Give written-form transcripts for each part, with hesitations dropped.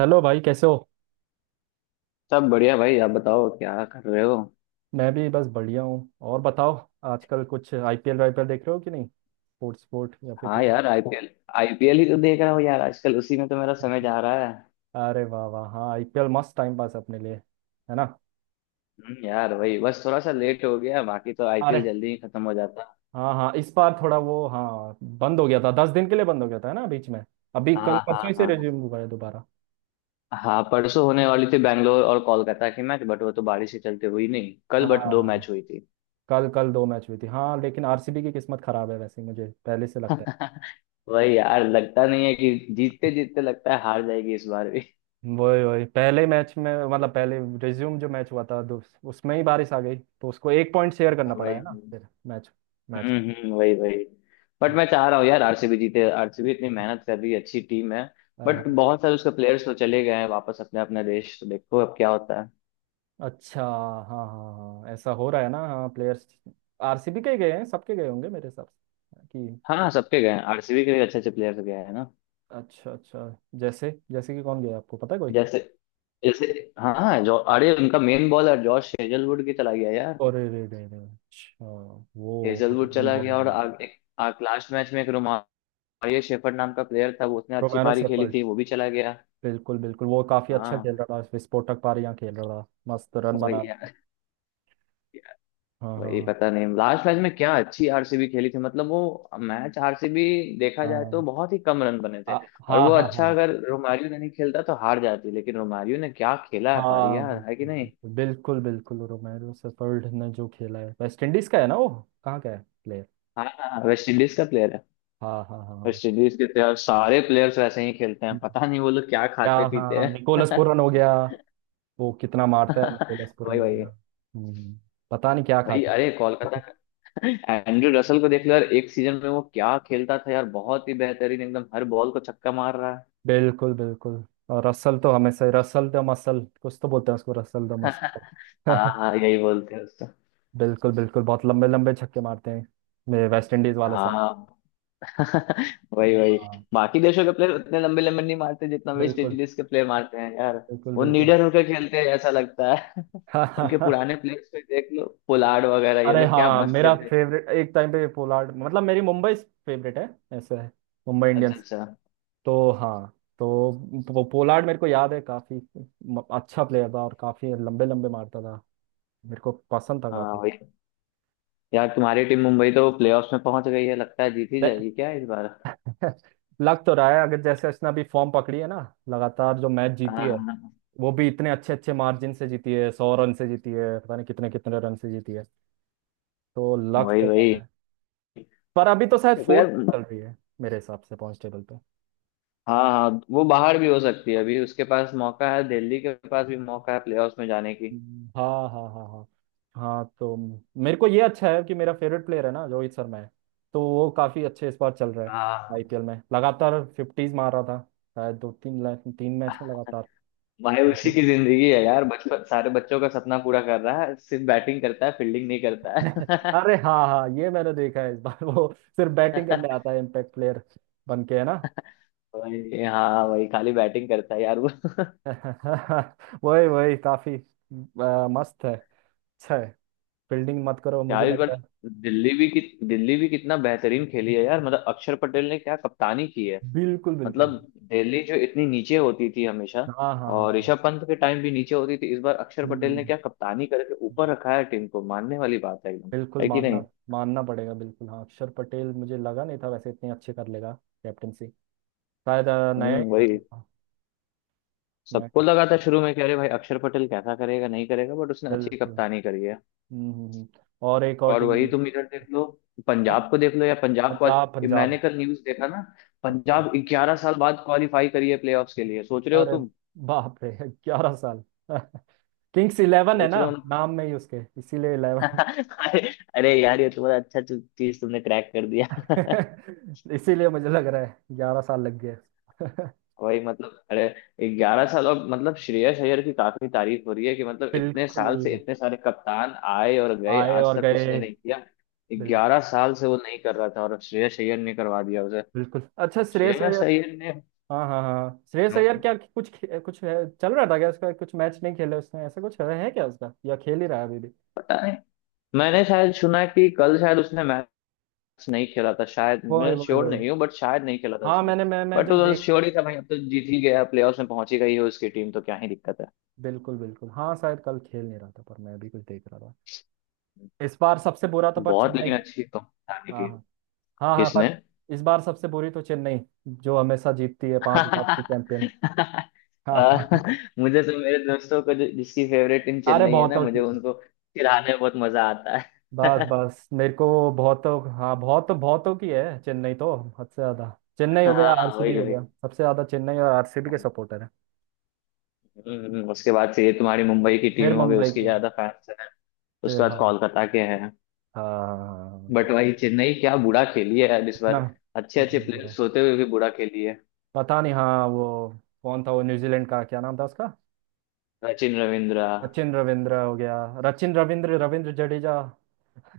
Hello भाई, कैसे हो? सब बढ़िया भाई। आप बताओ क्या कर रहे हो? मैं भी बस बढ़िया हूँ। और बताओ, आजकल कुछ आईपीएल वाईपीएल देख रहे हो कि नहीं? स्पोर्ट्स स्पोर्ट या फिर हाँ कुछ? यार, आईपीएल आईपीएल ही तो देख रहा हूँ यार, आजकल उसी में तो मेरा समय जा रहा है। अरे वाह वाह, हाँ आईपीएल मस्त टाइम पास अपने लिए है ना। यार भाई, बस थोड़ा सा लेट हो गया, बाकी तो आईपीएल अरे जल्दी ही खत्म हो जाता। हाँ हाँ, इस बार थोड़ा वो, हाँ बंद हो गया था, दस दिन के लिए बंद हो गया था है ना बीच में। अभी कल हाँ हाँ परसों ही से हाँ। रिज्यूम हुआ है दोबारा। हाँ, परसों होने वाली थी बैंगलोर और कोलकाता की मैच, बट वो तो बारिश के चलते हुई नहीं कल, बट दो हाँ। मैच हुई थी। कल कल दो मैच हुई थी, हाँ। लेकिन आरसीबी की किस्मत खराब है, वैसे ही मुझे पहले से लगता है। वही यार, लगता नहीं है कि जीतते जीतते लगता है हार जाएगी इस बार भी। वही वही, पहले मैच में, मतलब पहले रिज्यूम जो मैच हुआ था, उसमें ही बारिश आ गई, तो उसको एक पॉइंट शेयर करना पड़ा वही। है ना फिर। Match match. हम्म हम्म, वही वही। बट मैं चाह रहा हूँ यार, आरसीबी जीते, आरसीबी इतनी मेहनत कर रही है, अच्छी टीम है। हाँ बट हाँ। बहुत सारे उसके प्लेयर्स तो चले गए हैं वापस अपने अपने देश, तो देखो अब क्या होता है। अच्छा हाँ हाँ। हाँ ऐसा हो रहा है ना। हाँ, प्लेयर्स आरसीबी के ही गए हैं, सबके गए होंगे मेरे हिसाब से कि। हाँ सबके गए हैं, आरसीबी के भी अच्छे अच्छे प्लेयर्स गए हैं ना। अच्छा अच्छा। जैसे जैसे कि कौन गया, आपको पता है कोई? जैसे जैसे हाँ हाँ, जो अरे उनका मेन बॉलर जॉश हेजलवुड की चला गया यार। और रे रे रे रे। अच्छा, वो तो हेजलवुड मेन चला गया बॉलर और है। लास्ट मैच में एक रोमारियो शेफर्ड नाम का प्लेयर था, वो उसने अच्छी रोमेरो पारी खेली सेफर्ड थी, वो भी चला गया। बिल्कुल बिल्कुल, वो काफी अच्छा खेल हाँ रहा था, विस्फोटक पारी यहाँ खेल रहा था। मस्त रन बना वही रहा था। यार। हाँ हाँ वही हाँ पता नहीं लास्ट मैच में क्या अच्छी आरसीबी खेली थी, मतलब वो मैच आरसीबी देखा जाए तो हाँ। बहुत ही कम रन बने आ, थे। और हाँ वो हाँ अच्छा, हाँ अगर रोमारियो ने नहीं खेलता तो हार जाती, लेकिन रोमारियो ने क्या खेला है पारी हाँ। यार, है कि बिल्कुल नहीं। बिल्कुल बिल्कुल बिल्कुल, रोमेरो सेफर्ड ने जो खेला है, वेस्ट इंडीज का है ना वो? कहाँ का है प्लेयर? हाँ हाँ हाँ, वेस्ट इंडीज का प्लेयर है। हाँ हाँ हाँ हाँ। वेस्ट इंडीज के तो यार सारे प्लेयर्स वैसे ही खेलते हैं, पता नहीं वो लोग क्या क्या, खाते पीते हाँ हैं। निकोलस पूरन हो गया, वो कितना मारता है। निकोलस वही पूरन हो वही गया। हम्म, पता नहीं क्या वही खाते हैं। अरे, कोलकाता का एंड्रू रसल को देख लो यार, एक सीजन में वो क्या खेलता था यार, बहुत ही बेहतरीन, एकदम हर बॉल को छक्का मार रहा है। बिल्कुल बिल्कुल। और रसल तो हमेशा, रसल द मसल कुछ तो बोलते हैं उसको, रसल द हाँ मसल। हाँ यही बोलते हैं उसको। बिल्कुल बिल्कुल, बहुत लंबे लंबे छक्के मारते हैं मेरे वेस्ट इंडीज वाले साहब। हाँ। वही वही। हाँ बाकी देशों के प्लेयर उतने लंबे लंबे नहीं मारते जितना वेस्ट बिल्कुल इंडीज के प्लेयर मारते हैं यार। बिल्कुल वो बिल्कुल। निडर होकर खेलते हैं ऐसा लगता है। उनके पुराने प्लेयर्स पे देख लो, पोलार्ड वगैरह, ये अरे लोग क्या हाँ, मस्त मेरा खेलते थे। फेवरेट एक टाइम पे पोलार्ड, मतलब मेरी मुंबई फेवरेट है, ऐसा है, मुंबई अच्छा इंडियंस, अच्छा। तो हाँ। तो पोलार्ड मेरे को याद है काफी। अच्छा प्लेयर था और काफी लंबे लंबे मारता था, मेरे को पसंद था हाँ काफी। वही यार, तुम्हारी टीम मुंबई तो प्लेऑफ्स में पहुंच गई है, लगता है जीत ही जाएगी क्या इस बार। दे- लग तो रहा है, अगर जैसे उसने अभी फॉर्म पकड़ी है ना, लगातार जो मैच हाँ जीती है, हाँ, वो भी इतने अच्छे अच्छे मार्जिन से जीती है, सौ रन से जीती है, पता नहीं कितने कितने रन से जीती है, तो लग वही तो वही रहा है। पर अभी तो शायद देखो यार। फोर्थ चल रही है मेरे हिसाब से पॉइंट टेबल। हाँ हाँ, वो बाहर भी हो सकती है, अभी उसके पास मौका है, दिल्ली के पास भी मौका है प्लेऑफ्स में जाने की। हाँ हाँ हाँ हाँ। हाँ तो मेरे को ये अच्छा है कि मेरा फेवरेट प्लेयर है ना, रोहित शर्मा है, तो वो काफी अच्छे इस बार चल रहा है। हाँ, आईपीएल में लगातार फिफ्टीज मार रहा था, शायद दो तीन तीन मैच में लगातार भाई उसी century। की जिंदगी है यार, बचपन सारे बच्चों का सपना पूरा कर रहा है, सिर्फ बैटिंग करता है, फील्डिंग नहीं करता है। अरे हाँ हाँ, ये मैंने देखा है इस बार। वो सिर्फ बैटिंग करने आता है, इम्पैक्ट प्लेयर बन के है ना। भाई हाँ भाई, खाली बैटिंग करता है यार वो। वही वही, काफी मस्त है, अच्छा है, फील्डिंग मत करो, मुझे यार इस लगता बार है। दिल्ली भी कि, दिल्ली भी कितना बेहतरीन खेली है यार, मतलब अक्षर पटेल ने क्या कप्तानी की है। बिल्कुल बिल्कुल। मतलब दिल्ली जो इतनी नीचे होती थी हमेशा, हाँ हाँ हाँ और हाँ। ऋषभ पंत के टाइम भी नीचे होती थी, इस बार अक्षर पटेल ने हम्म, क्या कप्तानी करके ऊपर रखा है टीम को, मानने वाली बात है एकदम, बिल्कुल है कि मानना, नहीं। मानना पड़ेगा बिल्कुल। हाँ, अक्षर पटेल मुझे लगा नहीं था वैसे इतने अच्छे कर लेगा कैप्टनसी, शायद नया ही वही। हाँ, नया सबको captain, लगा था शुरू में कि अरे भाई अक्षर पटेल कैसा करेगा नहीं करेगा, बट उसने अच्छी बिल्कुल। कप्तानी करी है। हम्म हम्म, हम्म। और एक और और टीम वही तुम इधर देख लो, है, पंजाब को देख लो, या पंजाब मैंने पंजाब। कल न्यूज देखा ना, अच्छा, पंजाब 11 साल बाद क्वालिफाई करी है प्लेऑफ्स के लिए, सोच रहे हो अरे तुम। बाप रे, ग्यारह साल। किंग्स इलेवन है सोच ना, रहे हो ना। नाम में ही उसके, इसीलिए इलेवन। अरे, अरे यार ये तो बड़ा अच्छा चीज तुमने क्रैक कर दिया। इसीलिए मुझे लग रहा है ग्यारह साल लग गए। वही मतलब, अरे 11 साल, और मतलब श्रेयस अय्यर की काफी तारीफ हो रही है कि मतलब इतने साल से बिल्कुल, इतने सारे कप्तान आए और गए, आए आज और तक उसने गए, नहीं किया। बिल- 11 साल से वो नहीं कर रहा था और श्रेयस अय्यर ने करवा दिया उसे। बिल्कुल। अच्छा श्रेयस श्रेयस अय्यर। अय्यर ने हाँ हाँ हाँ, श्रेयस अय्यर क्या, कुछ कुछ है, चल रहा था क्या उसका? कुछ मैच नहीं खेले उसने, ऐसा कुछ है क्या उसका, या खेल ही रहा है अभी भी? पता नहीं। मैंने शायद सुना है कि कल शायद उसने मैच नहीं खेला था शायद, वही मैं वही श्योर वही। नहीं हूँ, बट शायद नहीं खेला था हाँ उसने। मैंने मैं बट जब वो देख। श्योर ही था भाई, अब तो जीत ही गया, प्लेऑफ्स में पहुंची गई है उसकी टीम, तो क्या ही दिक्कत है। बिल्कुल बिल्कुल, हाँ शायद कल खेल नहीं रहा था, पर मैं भी कुछ देख रहा था। इस बार सबसे बुरा तो पर बहुत लेकिन चेन्नई। अच्छी तो हाँ की। हाँ हाँ हाँ, किसने? पर इस बार सबसे बुरी तो चेन्नई, जो हमेशा जीतती है, पांच बार की चैंपियन। हाँ अ, हाँ हाँ। मुझे तो मेरे दोस्तों को जिसकी फेवरेट टीम अरे चेन्नई है ना, बहुतों मुझे की, उनको चिढ़ाने में बहुत मजा आता बस है। बस मेरे को, बहुत, हाँ बहुत, बहुतों की है चेन्नई तो, हद से ज्यादा। चेन्नई हो गया, हाँ वही आरसीबी हो वही गया, सबसे ज्यादा चेन्नई और आरसीबी के सपोर्टर है। उसके बाद से ये तुम्हारी मुंबई की फिर टीम ठीक हो गई, मुंबई उसकी के हैं, ज्यादा फैंस है। फिर उसके बाद हाँ कोलकाता के हैं। हाँ बट वही चेन्नई क्या बुरा खेली है यार इस ना। बार। अच्छे अच्छे बहुत बुरा, प्लेयर्स होते हुए भी बुरा खेली है। पता नहीं। हाँ वो कौन था वो न्यूजीलैंड का, क्या नाम था उसका? सचिन रविंद्रा। सचिन रविंद्र हो गया, रचिन रविंद्र, रविंद्र जडेजा।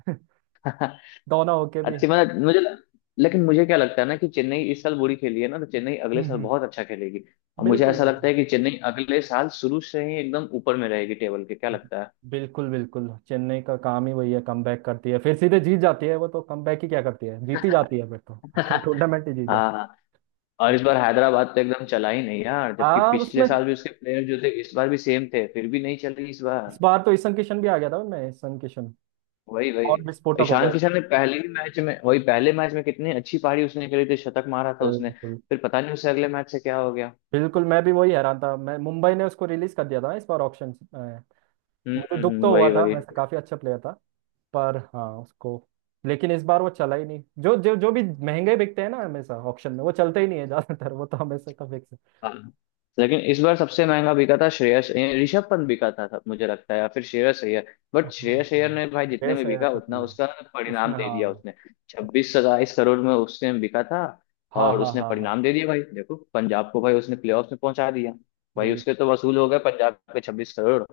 दोनों होके भी। अच्छी मतलब मुझे, लेकिन मुझे क्या लगता है ना कि चेन्नई इस साल बुरी खेली है ना, तो चेन्नई अगले हम्म साल हम्म। बहुत अच्छा खेलेगी। और मुझे बिल्कुल ऐसा बिल्कुल लगता है कि चेन्नई अगले साल शुरू से ही एकदम ऊपर में रहेगी टेबल के, क्या लगता है? बिल्कुल बिल्कुल, चेन्नई का काम ही वही है, कमबैक करती है, फिर सीधे जीत जाती है। वो तो कमबैक ही क्या करती है, जीती जाती है फिर तो। टूर्नामेंट ही जीत जाती हाँ हाँ। है। और इस बार हैदराबाद तो एकदम चला ही नहीं यार, जबकि हाँ पिछले उसमें, साल भी उसके प्लेयर जो थे इस बार भी सेम थे, फिर भी नहीं चली इस बार। इस बार तो ईशन किशन भी आ गया था। मैं ईशन किशन वही वही। और विस्फोटक हो गया। ईशान किशन ने पहले ही मैच में, वही पहले मैच में कितनी अच्छी पारी उसने खेली थी, शतक मारा था उसने। बिल्कुल फिर पता नहीं उसे अगले मैच से क्या हो गया। बिल्कुल, मैं भी वही हैरान था। मैं मुंबई ने उसको रिलीज कर दिया था इस बार ऑप्शन में, हम्म मुझे हम्म दुख तो हम्म, हुआ वही था वही वैसे, काफी अच्छा प्लेयर था। पर हाँ उसको, लेकिन इस बार वो चला ही नहीं। जो जो जो भी महंगे बिकते हैं ना हमेशा ऑप्शन में, वो चलते ही नहीं है ज्यादातर, वो तो हमेशा का फिक्स। हाँ लेकिन इस बार सबसे महंगा बिका था ऋषभ पंत बिका था सब, मुझे लगता है, या फिर श्रेयस अय्यर। बट हाँ श्रेयस हाँ, अय्यर ने भाई जितने देश में है बिका तो उतना चला है उसका परिणाम उसमें। दे दिया हाँ उसने। छब्बीस सत्ताईस करोड़ में उसने बिका था। हाँ और हाँ उसने हाँ हाँ। परिणाम दे दिया, भाई देखो पंजाब को, भाई उसने प्लेऑफ में पहुंचा दिया, भाई बिल, उसके तो वसूल हो गए पंजाब के 26 करोड़।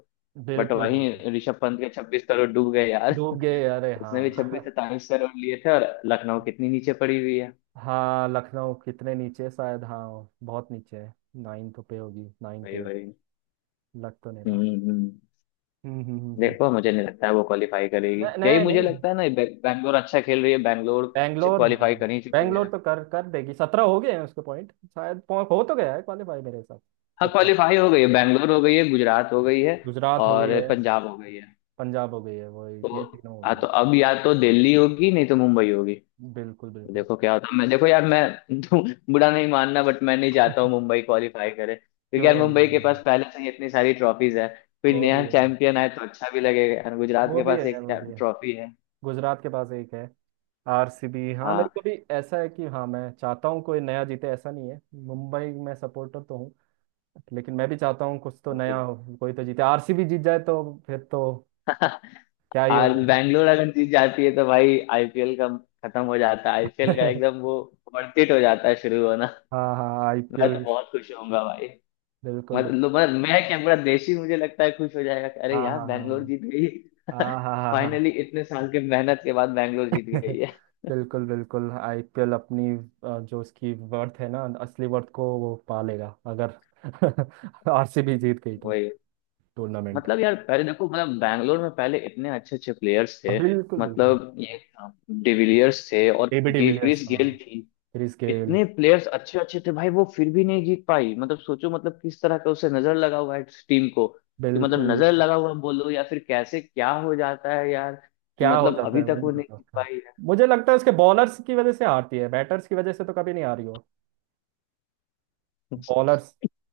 बट बिल्कुल वहीं बिल्कुल। ऋषभ पंत के 26 करोड़ डूब गए यार। डूब गए, अरे उसने भी छब्बीस हाँ। सत्ताईस करोड़ लिए थे, और लखनऊ कितनी नीचे पड़ी हुई है। हाँ लखनऊ कितने नीचे, शायद हाँ बहुत नीचे है, नाइन्थ पे होगी, नाइन्थ भाई एट, भाई। लग तो नहीं रहा। हम्म हम्म। हम्म हम्म हम्म हम्म। देखो, मुझे नहीं लगता है वो क्वालिफाई करेगी, नहीं यही नहीं मुझे नहीं, लगता है ना। बैंगलोर अच्छा खेल रही है, बैंगलोर बैंगलोर हाँ, क्वालिफाई कर ही चुकी बैंगलोर है। तो कर कर देगी, सत्रह हो गए हैं उसके पॉइंट, शायद हो तो गया है क्वालिफाई मेरे हिसाब से हाँ 17। क्वालिफाई हो गई है, बैंगलोर हो गई है, गुजरात हो गई है गुजरात हो गई और है, पंजाब हो गई है। पंजाब हो गई है वो, ये तो तीनों हो हाँ, गई है। तो अब या तो दिल्ली होगी नहीं तो मुंबई होगी। तो बिल्कुल बिल्कुल। देखो क्या होता है, मैं, देखो यार मैं, तो बुरा नहीं मानना बट मैं नहीं चाहता हूँ मुंबई क्वालिफाई करे, क्योंकि यार मुंबई के क्यों? पास पहले से ही इतनी सारी ट्रॉफीज है। कोई वो भी नया है, चैंपियन आए तो अच्छा भी लगेगा यार, गुजरात वो के भी पास है, एक वो भी है, ट्रॉफी है। गुजरात के पास एक है। आरसीबी, हाँ मेरे को भी ऐसा है कि हाँ, मैं चाहता हूँ कोई नया जीते, ऐसा नहीं है, मुंबई में सपोर्टर तो हूँ, लेकिन मैं भी चाहता हूँ कुछ तो हाँ। नया हो। कोई तो जीते, आरसीबी जीत जाए तो फिर तो क्या ही और होगा। बैंगलोर अगर जीत जाती है तो भाई आईपीएल का खत्म हो जाता है, आईपीएल का एकदम वो वर्थ इट हो जाता है शुरू होना। हाँ हाँ, मैं तो आईपीएल बहुत खुश होऊंगा भाई। बिल्कुल बिल्कुल। मतलब मैं क्या, पूरा देश ही मुझे लगता है खुश हो जाएगा कि हाँ अरे यार हाँ बैंगलोर हाँ जीत गई। हाँ हाँ हाँ हाँ हाँ। फाइनली इतने साल के मेहनत के बाद बैंगलोर जीत गई है। बिल्कुल बिल्कुल, आईपीएल अपनी जो उसकी वर्थ है ना, असली वर्थ को वो पा लेगा, अगर आरसीबी जीत गई तो वही, टूर्नामेंट। मतलब यार पहले देखो, मतलब बैंगलोर में पहले इतने अच्छे अच्छे प्लेयर्स हाँ थे, बिल्कुल बिल्कुल। मतलब ये डिविलियर्स थे और एबी डिविलियर्स, क्रिस हाँ गेल थी। Chris Gayle. इतने प्लेयर्स अच्छे अच्छे थे भाई, वो फिर भी नहीं जीत पाई, मतलब सोचो मतलब किस तरह का उसे नजर लगा हुआ है इस टीम को कि, मतलब बिल्कुल, नजर लगा हुआ बोलो या फिर कैसे क्या हो जाता है यार कि, क्या हो मतलब जाता अभी है, तक वही नहीं वो नहीं पता जीत उसका। पाई है। मुझे लगता है उसके बॉलर्स की वजह से हारती है, बैटर्स की वजह से तो कभी नहीं हारी हो। बॉलर्स,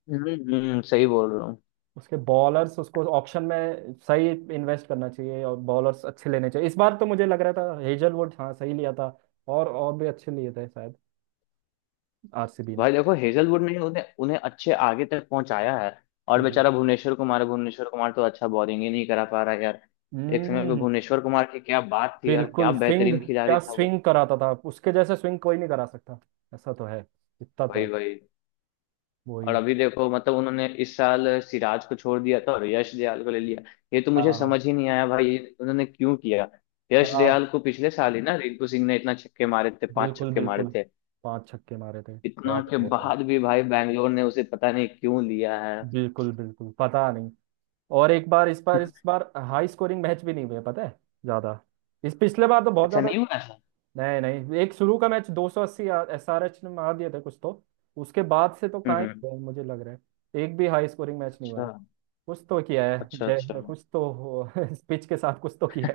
सही बोल रहा हूँ। उसके बॉलर्स, उसको ऑप्शन में सही इन्वेस्ट करना चाहिए और बॉलर्स अच्छे लेने चाहिए। इस बार तो मुझे लग रहा था हेजलवुड हाँ सही लिया था, और भी अच्छे लिए थे शायद आरसीबी ने। भाई देखो हेजलवुड ने उन्हें उन्हें अच्छे आगे तक पहुंचाया है। और बिल्कुल। बेचारा भुवनेश्वर कुमार है, भुवनेश्वर कुमार तो अच्छा बॉलिंग ही नहीं करा पा रहा है यार। एक समय पे हम्म, भुवनेश्वर कुमार की क्या बात थी यार, क्या बिल्कुल स्विंग, बेहतरीन खिलाड़ी क्या था वो। स्विंग कराता था, उसके जैसे स्विंग कोई नहीं करा सकता, ऐसा तो है, इतना तो वही है। वही और वही। अभी देखो मतलब उन्होंने इस साल सिराज को छोड़ दिया था और यश दयाल को ले लिया। ये तो हाँ मुझे हाँ। समझ ही नहीं आया भाई, ये उन्होंने क्यों किया। यश हाँ दयाल को पिछले साल ही ना रिंकू सिंह ने इतना छक्के मारे थे, पांच बिल्कुल छक्के मारे बिल्कुल, थे। पांच छक्के मारे थे इतना याद है के वो तो। बाद भी भाई बैंगलोर ने उसे पता नहीं क्यों लिया है। बिल्कुल बिल्कुल पता नहीं। और एक बार, इस बार हाई स्कोरिंग मैच भी नहीं हुए पता है ज्यादा, इस पिछले बार तो बहुत अच्छा ज्यादा। नहीं हुआ ऐसा। नहीं नहीं, एक शुरू का मैच 280 एसआरएच ने मार दिए थे कुछ तो, उसके बाद से तो हम्म कहाँ ही हम्म। हुआ है, मुझे लग रहा है एक भी हाई स्कोरिंग मैच नहीं हुआ अच्छा है। कुछ तो किया है अच्छा। अच्छा जय, कुछ तो पिच के साथ कुछ तो किया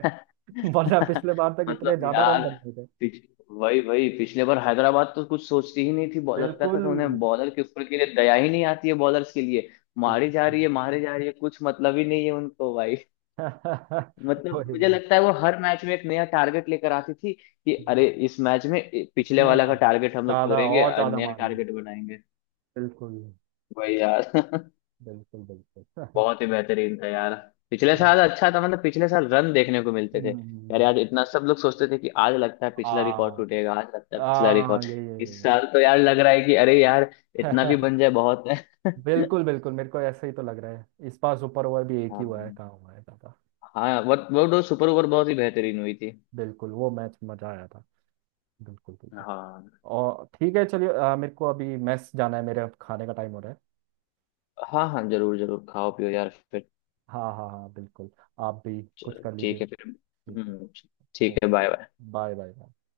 है। वरना पिछले बार तक इतने मतलब ज्यादा यार रन बनाए थे। पिछ, वही वही पिछले बार हैदराबाद तो कुछ सोचती ही नहीं थी, लगता था बिल्कुल तो उन्हें बॉलर के ऊपर के लिए दया ही नहीं आती है बॉलर्स के लिए। मारी जा बिल्कुल। रही है, मारी जा रही है, कुछ मतलब ही नहीं है उनको भाई। मतलब वही मुझे वही, लगता है वो हर मैच में एक नया टारगेट लेकर आती थी कि कितने अरे इस मैच में पिछले वाला का मार्क्स, टारगेट हम लोग ज्यादा तोड़ेंगे और और ज्यादा नया मार्क्स लें, टारगेट बनाएंगे। बिल्कुल वही यार। बिल्कुल बिल्कुल। बहुत ही बेहतरीन था यार। पिछले हाँ साल अच्छा था, मतलब पिछले साल रन देखने को मिलते थे यार हम्म, यार, इतना सब लोग सोचते थे कि आज लगता है आ पिछला रिकॉर्ड टूटेगा, आज लगता है पिछला आ रिकॉर्ड। ये ये इस ये साल तो यार लग रहा है कि अरे यार इतना भी ये। बन जाए बहुत है। बिल्कुल बिल्कुल, मेरे को ऐसे ही तो लग रहा है। इस बार सुपर ओवर भी एक ही हुआ है, हाँ कहाँ हुआ है दादा। हाँ, वो तो सुपर ओवर बहुत ही बेहतरीन हुई थी। बिल्कुल, वो मैच मजा आया था, बिल्कुल बिल्कुल। हाँ और ठीक है चलिए, मेरे को अभी मेस जाना है, मेरे खाने का टाइम हो रहा है। हाँ हाँ, जरूर जरूर खाओ पियो यार फिर। हाँ हाँ हाँ बिल्कुल, आप भी कुछ चलो कर लीजिए। ठीक है फिर। ठीक है। हम्म। ठीक है, okay, bye bye. Bye bye bye.